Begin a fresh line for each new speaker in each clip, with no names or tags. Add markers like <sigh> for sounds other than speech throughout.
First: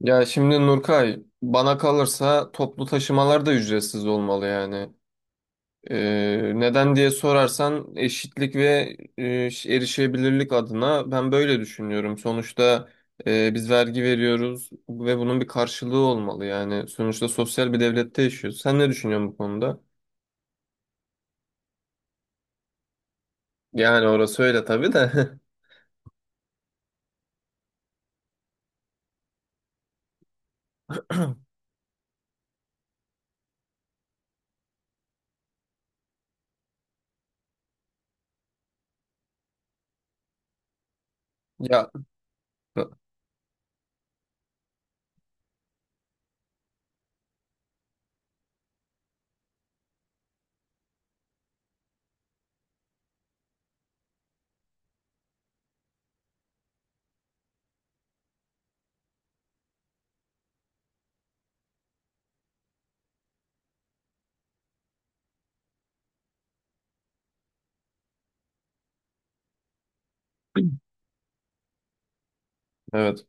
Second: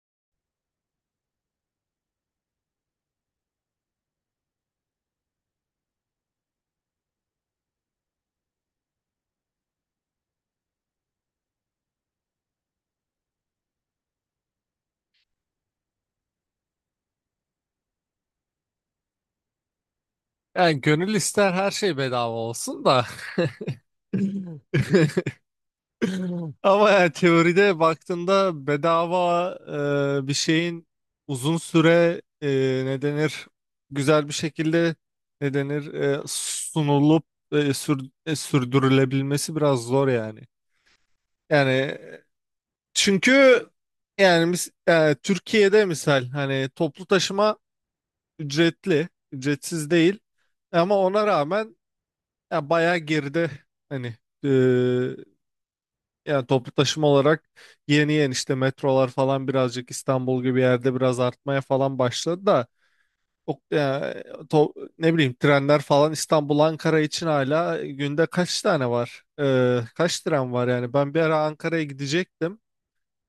Ya şimdi Nurkay, bana kalırsa toplu taşımalar da ücretsiz olmalı yani. Neden diye sorarsan eşitlik ve erişebilirlik adına ben böyle düşünüyorum. Sonuçta biz vergi veriyoruz ve bunun bir karşılığı olmalı yani. Sonuçta sosyal bir devlette yaşıyoruz. Sen ne düşünüyorsun bu konuda?
Yani gönül ister her şey bedava olsun da.
Yani orası öyle tabii de. <laughs>
<laughs> Ama yani teoride baktığında bedava bir şeyin uzun süre ne denir, güzel bir şekilde, ne denir, sunulup sürdürülebilmesi biraz zor yani.
Ya
Yani çünkü yani mis- Türkiye'de misal hani toplu taşıma ücretli, ücretsiz değil, ama ona rağmen ya bayağı geride, hani, e, yani toplu taşıma olarak yeni yeni işte metrolar falan birazcık İstanbul gibi yerde biraz artmaya falan başladı da, o, ya, ne bileyim trenler falan, İstanbul Ankara için hala günde kaç tane var? Kaç tren var yani? Ben bir ara Ankara'ya gidecektim.
evet.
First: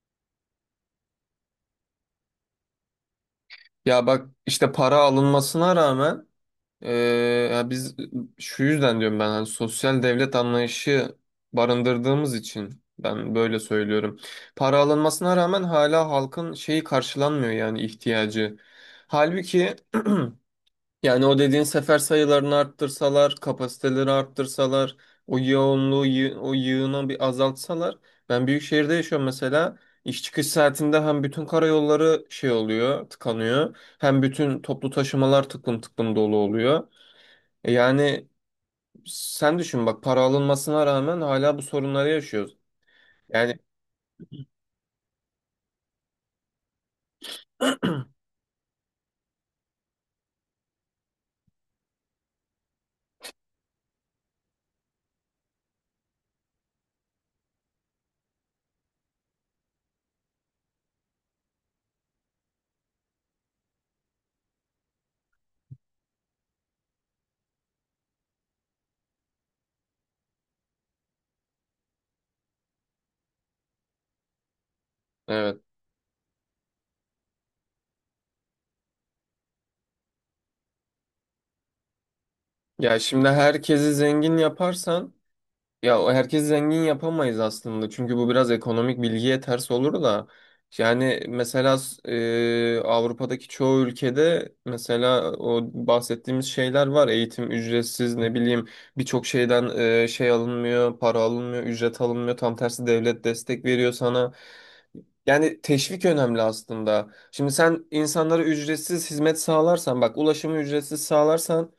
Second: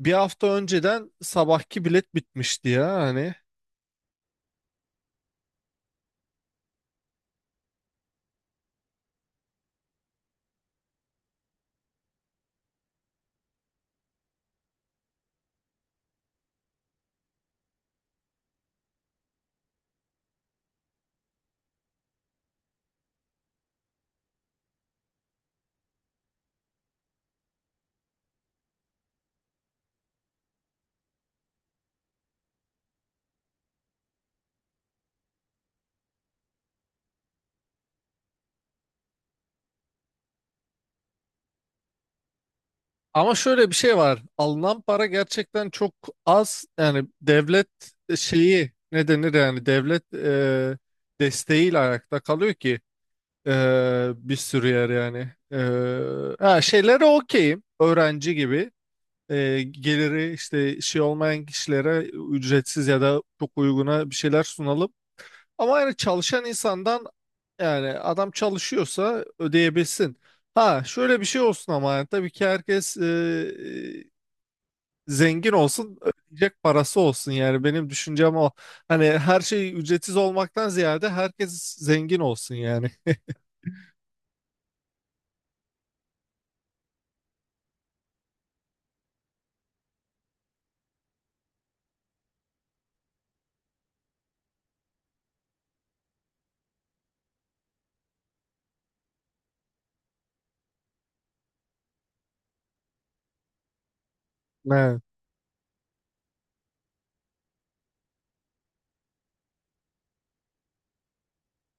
Bir hafta önceden sabahki bilet bitmişti ya hani.
Ya bak işte para alınmasına rağmen. Ee, ya biz şu yüzden diyorum ben hani sosyal devlet anlayışı barındırdığımız için ben böyle söylüyorum. Para alınmasına rağmen hala halkın şeyi karşılanmıyor yani ihtiyacı. Halbuki <clears throat> yani o dediğin sefer sayılarını arttırsalar, kapasiteleri arttırsalar, o yoğunluğu, o yığını bir azaltsalar. Ben büyük şehirde yaşıyorum mesela. İş çıkış saatinde hem bütün karayolları şey oluyor, tıkanıyor. Hem bütün toplu taşımalar tıklım tıklım dolu oluyor. Yani sen düşün bak para alınmasına rağmen hala bu sorunları yaşıyoruz.
Ama
Yani
şöyle bir şey var. Alınan para gerçekten çok az. Yani devlet şeyi, ne denir, yani devlet desteğiyle ayakta kalıyor ki, e, bir sürü yer yani. Şeylere okeyim. Öğrenci gibi. Geliri işte şey olmayan kişilere ücretsiz ya da çok uyguna bir şeyler sunalım. Ama yani çalışan insandan, yani adam çalışıyorsa ödeyebilsin. Ha şöyle bir şey olsun, ama yani tabii ki herkes zengin
evet.
olsun, ödeyecek parası olsun, yani benim düşüncem o. Hani her şey ücretsiz olmaktan ziyade herkes zengin olsun yani.
Ya şimdi herkesi zengin yaparsan ya o herkesi zengin yapamayız aslında. Çünkü bu biraz ekonomik bilgiye ters olur da. Yani mesela Avrupa'daki çoğu ülkede mesela o bahsettiğimiz şeyler var. Eğitim ücretsiz, ne bileyim birçok şeyden alınmıyor, para alınmıyor, ücret alınmıyor. Tam tersi devlet destek veriyor sana.
Evet.
Yani teşvik önemli aslında. Şimdi sen insanlara ücretsiz hizmet sağlarsan, bak ulaşımı ücretsiz sağlarsan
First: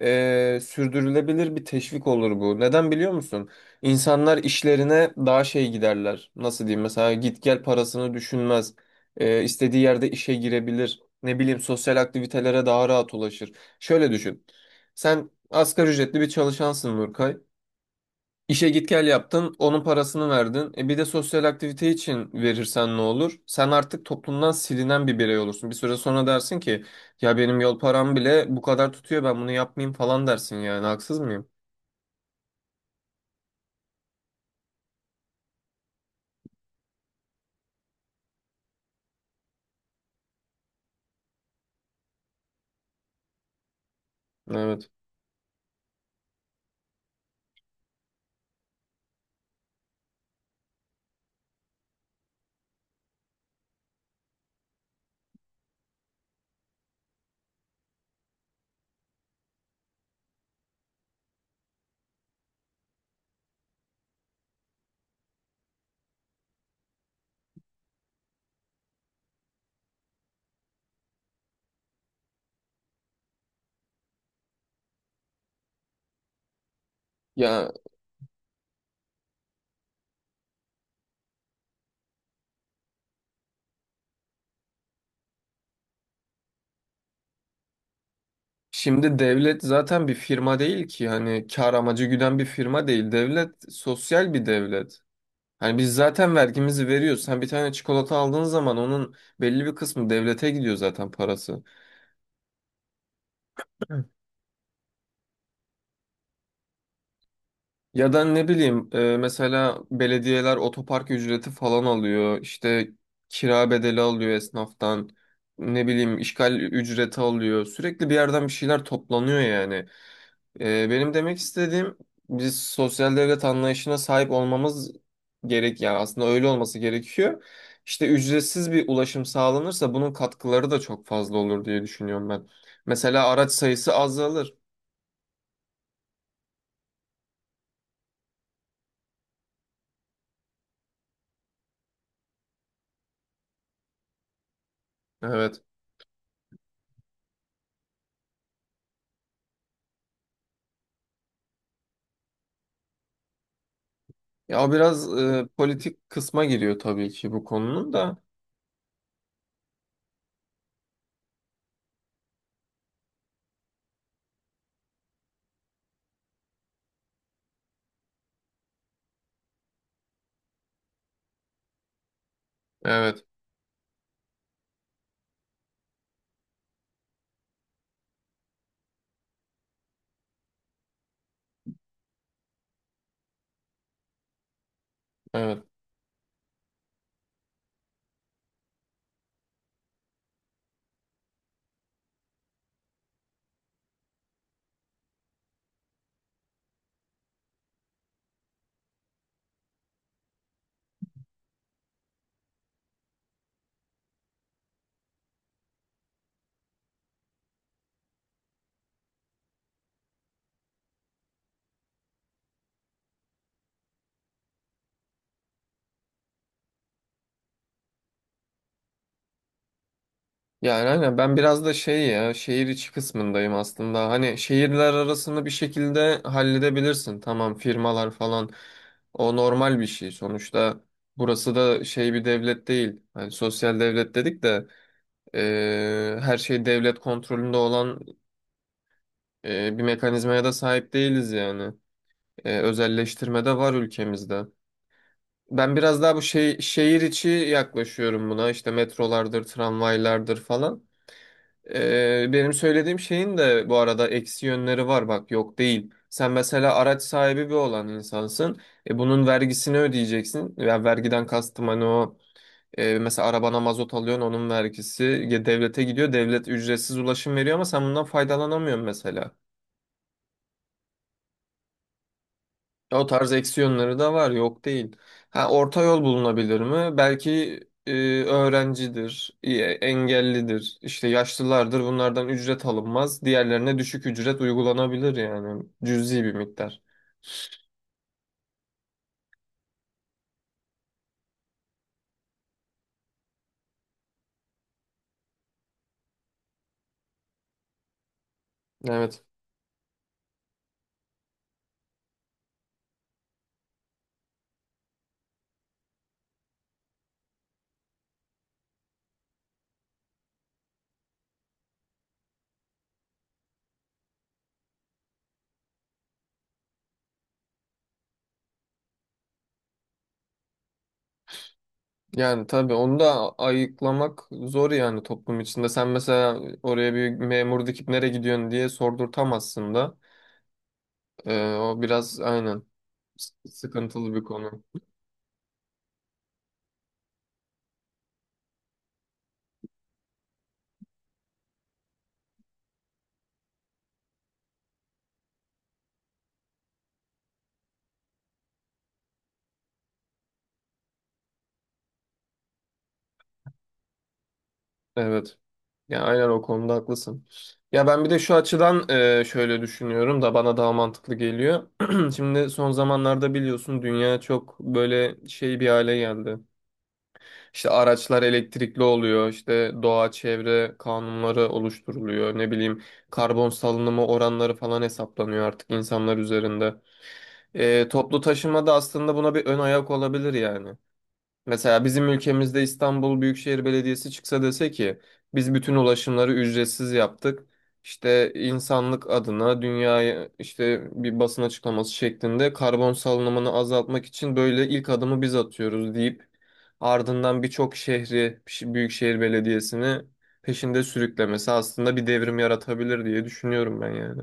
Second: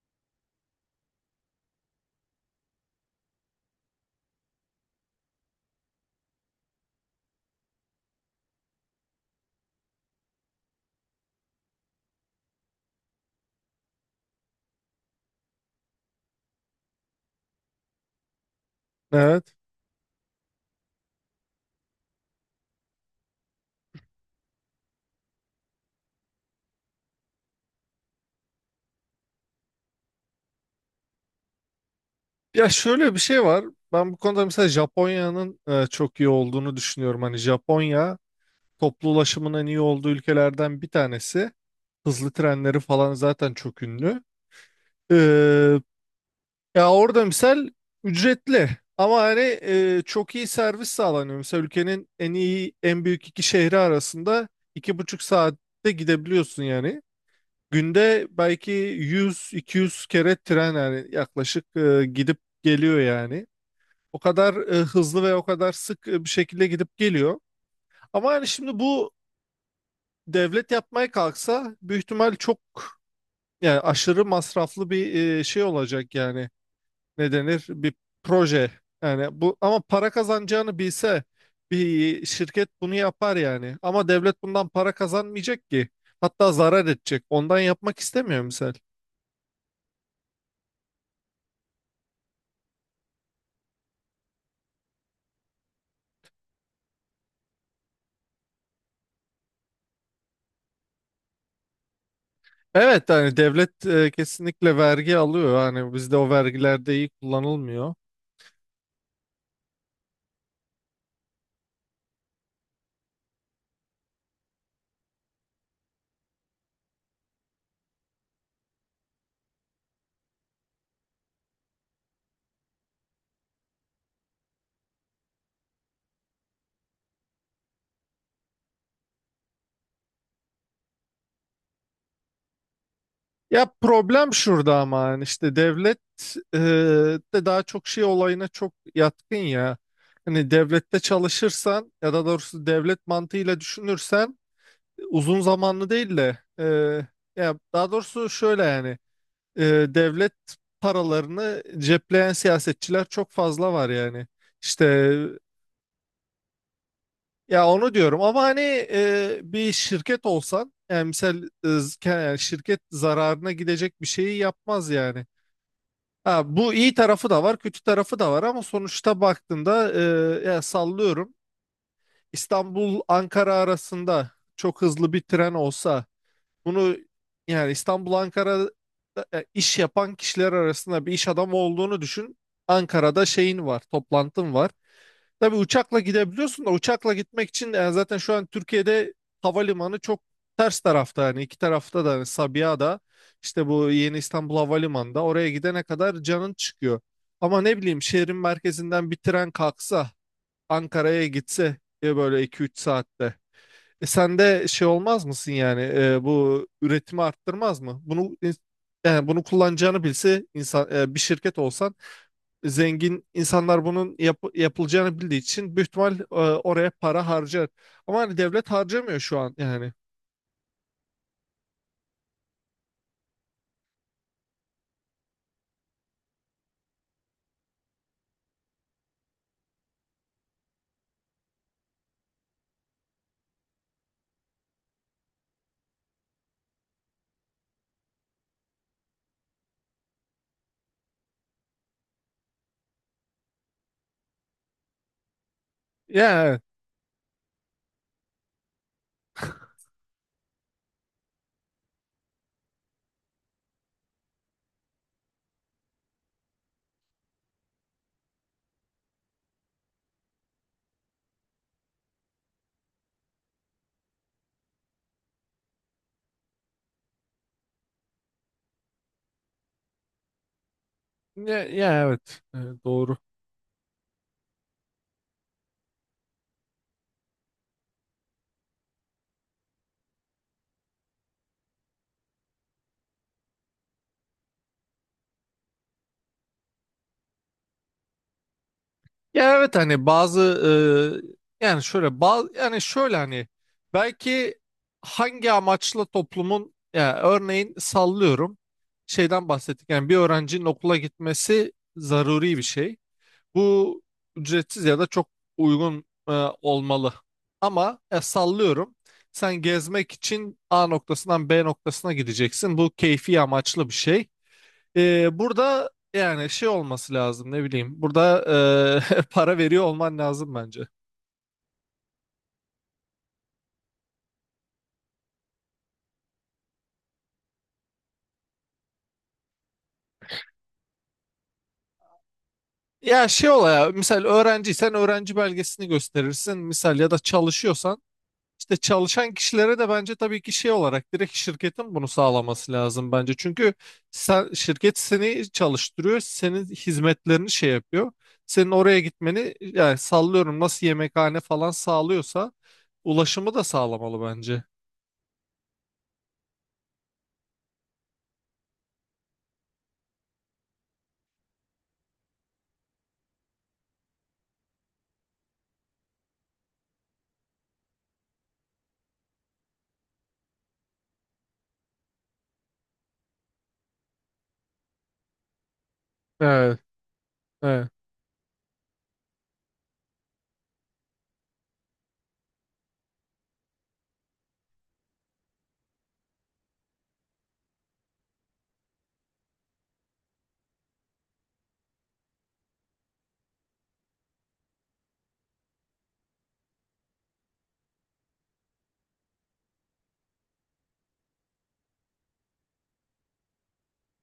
sürdürülebilir bir teşvik olur bu. Neden biliyor musun? İnsanlar işlerine daha şey giderler. Nasıl diyeyim? Mesela git gel parasını düşünmez. İstediği yerde işe girebilir. Ne bileyim sosyal aktivitelere daha rahat ulaşır. Şöyle düşün. Sen asgari ücretli bir çalışansın Nurkay. İşe git gel
Evet.
yaptın, onun parasını verdin. E bir de sosyal aktivite için verirsen ne olur? Sen artık toplumdan silinen bir birey olursun. Bir süre sonra dersin ki ya benim yol param bile bu kadar tutuyor, ben bunu yapmayayım falan dersin yani. Haksız mıyım?
Ya şöyle bir şey var. Ben bu konuda mesela Japonya'nın çok iyi olduğunu düşünüyorum. Hani Japonya toplu ulaşımın en iyi olduğu ülkelerden bir tanesi. Hızlı trenleri falan zaten çok ünlü.
Evet.
Ee, Ya orada misal ücretli, ama hani çok iyi servis sağlanıyor. Mesela ülkenin en iyi, en büyük iki şehri arasında iki buçuk saatte gidebiliyorsun yani. Günde belki 100-200 kere tren, yani yaklaşık, gidip geliyor yani. O kadar hızlı ve o kadar sık bir şekilde gidip geliyor. Ama yani şimdi bu devlet yapmaya kalksa, büyük ihtimal çok, yani aşırı masraflı bir şey olacak yani. Ne denir,
Ya
bir proje yani bu. Ama para kazanacağını bilse bir şirket bunu yapar yani, ama devlet bundan para kazanmayacak ki, hatta zarar edecek, ondan yapmak istemiyor misal.
şimdi devlet zaten bir firma değil ki, hani kar amacı güden bir firma değil. Devlet sosyal bir devlet. Hani biz zaten vergimizi veriyoruz. Sen bir tane çikolata aldığın zaman onun belli bir kısmı devlete gidiyor zaten parası.
Evet, yani devlet
<clears throat>
kesinlikle vergi alıyor, yani bizde o vergiler de iyi kullanılmıyor.
Ya da ne bileyim, mesela belediyeler otopark ücreti falan alıyor. İşte kira bedeli alıyor esnaftan. Ne bileyim işgal ücreti alıyor. Sürekli bir yerden bir şeyler toplanıyor yani. Benim demek istediğim, biz sosyal devlet anlayışına sahip olmamız gerek yani, aslında öyle olması gerekiyor. İşte ücretsiz bir ulaşım sağlanırsa bunun katkıları da çok fazla olur diye düşünüyorum ben. Mesela araç
Ya
sayısı
problem
azalır.
şurada, ama yani işte devlet e, de daha çok şey olayına çok yatkın ya. Hani devlette çalışırsan ya da doğrusu devlet mantığıyla düşünürsen, uzun
Evet.
zamanlı değil de, ya daha doğrusu şöyle yani, e, devlet paralarını cepleyen siyasetçiler çok fazla var yani.
Ya o
İşte,
biraz politik kısma giriyor tabii ki bu
ya
konunun
onu
da.
diyorum, ama hani bir şirket olsan, yani misal, yani şirket zararına gidecek bir şeyi yapmaz yani. Ha, bu iyi tarafı da var, kötü tarafı da var, ama sonuçta baktığında, ya sallıyorum, İstanbul
Evet,
Ankara arasında çok hızlı bir tren olsa. Bunu, yani İstanbul Ankara'da iş yapan kişiler arasında bir iş adamı olduğunu düşün. Ankara'da şeyin var, toplantın var. Tabii
evet.
uçakla gidebiliyorsun da, uçakla gitmek için yani zaten şu an Türkiye'de havalimanı çok ters tarafta, yani iki tarafta da hani Sabiha'da, işte bu Yeni İstanbul Havalimanı'nda, oraya gidene kadar canın çıkıyor. Ama ne bileyim, şehrin merkezinden bir tren kalksa Ankara'ya gitse diye, böyle iki üç saatte. E sen de şey olmaz mısın yani, bu üretimi arttırmaz mı? Yani bunu kullanacağını bilse insan, bir şirket olsan, zengin insanlar bunun yapılacağını bildiği için büyük ihtimal oraya para harcar. Ama hani devlet harcamıyor şu an yani.
Yani aynen, ben biraz da şey, ya şehir içi kısmındayım aslında. Hani şehirler arasını bir şekilde halledebilirsin. Tamam, firmalar falan o normal bir şey. Sonuçta burası da şey bir devlet değil. Hani sosyal devlet dedik de her şey devlet kontrolünde olan bir mekanizmaya da sahip değiliz yani. Özelleştirme de var ülkemizde. Ben biraz daha bu
Ya
şey,
evet.
şehir içi yaklaşıyorum buna. İşte metrolardır, tramvaylardır falan. Benim söylediğim şeyin de bu arada eksi yönleri var bak, yok değil. Sen mesela araç sahibi bir olan insansın. Bunun vergisini ödeyeceksin. Yani vergiden kastım hani o, mesela arabana mazot alıyorsun onun vergisi ya devlete gidiyor. Devlet ücretsiz ulaşım veriyor ama sen bundan faydalanamıyorsun mesela.
Ya, ya evet.
O
Doğru.
tarz eksiyonları da var, yok değil. Ha, orta yol bulunabilir mi? Belki e, öğrencidir, engellidir, işte yaşlılardır. Bunlardan ücret alınmaz. Diğerlerine düşük ücret uygulanabilir yani. Cüzi bir miktar.
Ya evet, hani bazı, yani şöyle bazı, yani şöyle hani belki, hangi amaçla toplumun, ya örneğin sallıyorum,
Evet.
şeyden bahsettik, yani bir öğrencinin okula gitmesi zaruri bir şey. Bu ücretsiz ya da çok uygun olmalı. Ama, sallıyorum, sen gezmek için A noktasından B noktasına gideceksin. Bu keyfi amaçlı bir şey. Burada yani şey olması lazım, ne bileyim. Burada <laughs> para veriyor olman lazım bence.
Yani tabii onu da ayıklamak zor yani toplum içinde. Sen mesela oraya bir memur dikip nereye gidiyorsun diye sordurtamazsın da. O biraz aynen.
Ya şey ola, ya
Sıkıntılı bir
misal
konu.
öğrenciysen öğrenci belgesini gösterirsin. Misal ya da çalışıyorsan, işte çalışan kişilere de bence tabii ki şey olarak direkt şirketin bunu sağlaması lazım bence. Çünkü sen, şirket seni çalıştırıyor, senin hizmetlerini şey yapıyor. Senin oraya gitmeni, yani sallıyorum, nasıl yemekhane falan sağlıyorsa ulaşımı da sağlamalı bence.
Evet. Ya aynen, o konuda haklısın. Ya ben bir de şu açıdan şöyle düşünüyorum da bana daha mantıklı geliyor. <clears throat> Şimdi son zamanlarda biliyorsun dünya çok böyle şey bir hale geldi. İşte araçlar elektrikli oluyor, işte doğa çevre kanunları oluşturuluyor. Ne bileyim karbon salınımı oranları falan hesaplanıyor artık insanlar üzerinde.
Evet, evet.
Toplu taşıma da aslında buna bir ön ayak olabilir yani. Mesela bizim ülkemizde İstanbul Büyükşehir Belediyesi çıksa dese ki biz bütün ulaşımları ücretsiz yaptık. İşte insanlık adına dünyaya işte bir basın açıklaması şeklinde karbon salınımını azaltmak için böyle ilk adımı biz atıyoruz deyip ardından birçok şehri Büyükşehir Belediyesi'ni peşinde sürüklemesi aslında bir devrim yaratabilir diye düşünüyorum ben yani.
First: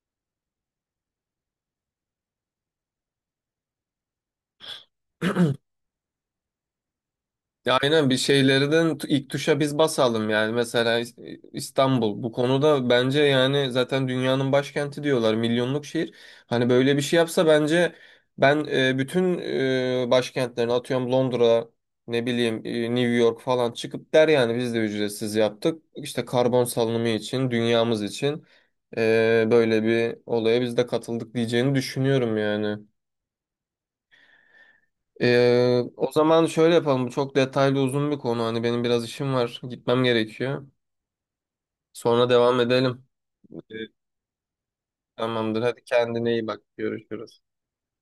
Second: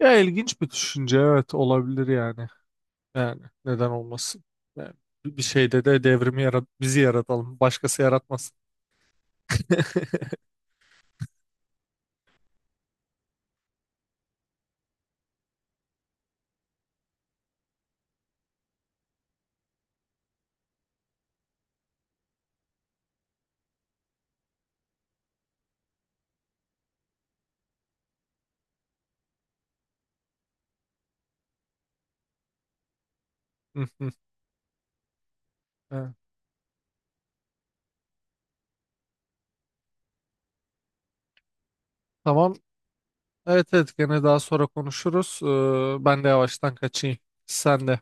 Ya ilginç bir düşünce, evet, olabilir yani. Yani neden olmasın? Yani bir şeyde de devrimi yarat, bizi yaratalım.
Ya
Başkası
aynen, bir
yaratmasın.
şeylerden ilk tuşa biz
<laughs>
basalım yani. Mesela İstanbul bu konuda, bence yani zaten dünyanın başkenti diyorlar, milyonluk şehir, hani böyle bir şey yapsa bence ben, bütün başkentlerini atıyorum Londra, ne bileyim, New York falan çıkıp der yani biz de ücretsiz yaptık işte karbon salınımı için, dünyamız için, böyle bir olaya biz de katıldık diyeceğini düşünüyorum yani.
Hı hı. Evet.
O zaman şöyle yapalım. Bu çok detaylı uzun bir konu. Hani benim biraz işim var. Gitmem gerekiyor. Sonra
Tamam.
devam edelim.
Evet,
Ee,
evet, gene daha sonra konuşuruz.
Tamamdır. Hadi
Ben de
kendine iyi bak.
yavaştan kaçayım.
Görüşürüz.
Sen de.